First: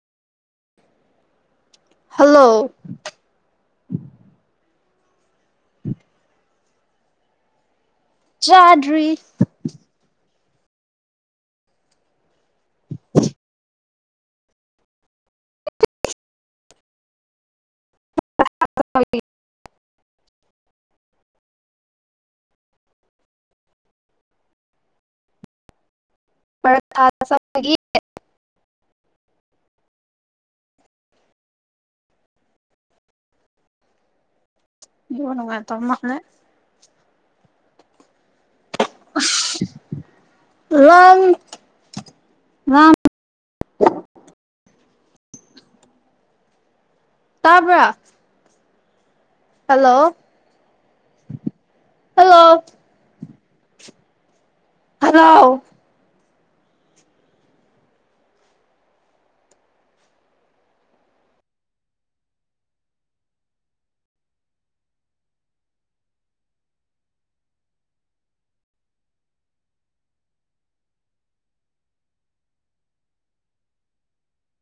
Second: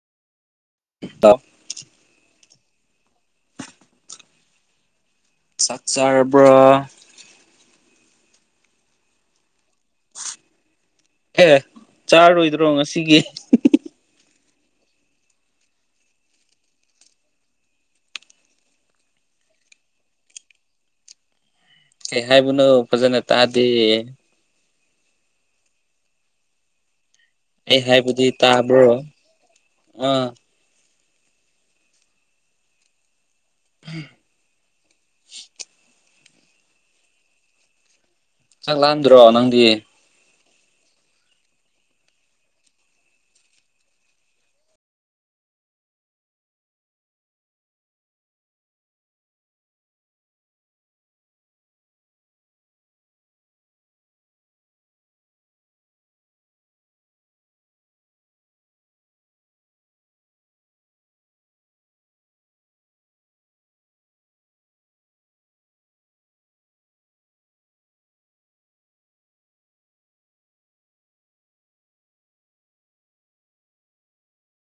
[unintelligible] hello ꯆꯥꯛ ꯆꯥꯔ ꯕ꯭ꯔ ꯆꯥꯗꯔꯤ ꯑꯦ ꯆꯥꯔꯣꯏꯗ꯭ꯔꯣ ꯉꯁꯤꯒꯤ [inaudible] ꯀꯩ ꯍꯥꯏꯕꯅꯣ ꯐꯖꯅ ꯇꯥꯗꯦ ꯄꯔꯥꯊꯥ ꯆꯥꯁꯤ ꯑꯩ ꯍꯥꯏꯕꯗꯤ ꯇꯥꯕ꯭ꯔꯣ ꯑꯥ ꯅꯦꯠꯋꯥꯔꯛ ꯅꯨꯉꯥꯏꯇꯕ ꯃꯜꯂꯦ ꯆꯥꯛ ꯂꯥꯝꯗꯔꯣ ꯅꯪꯗꯤ [unintelligible] [inaudible] ꯇꯥꯕ꯭ꯔ ꯍꯜꯂꯣ ꯍꯜꯂꯣ ꯍꯂꯣ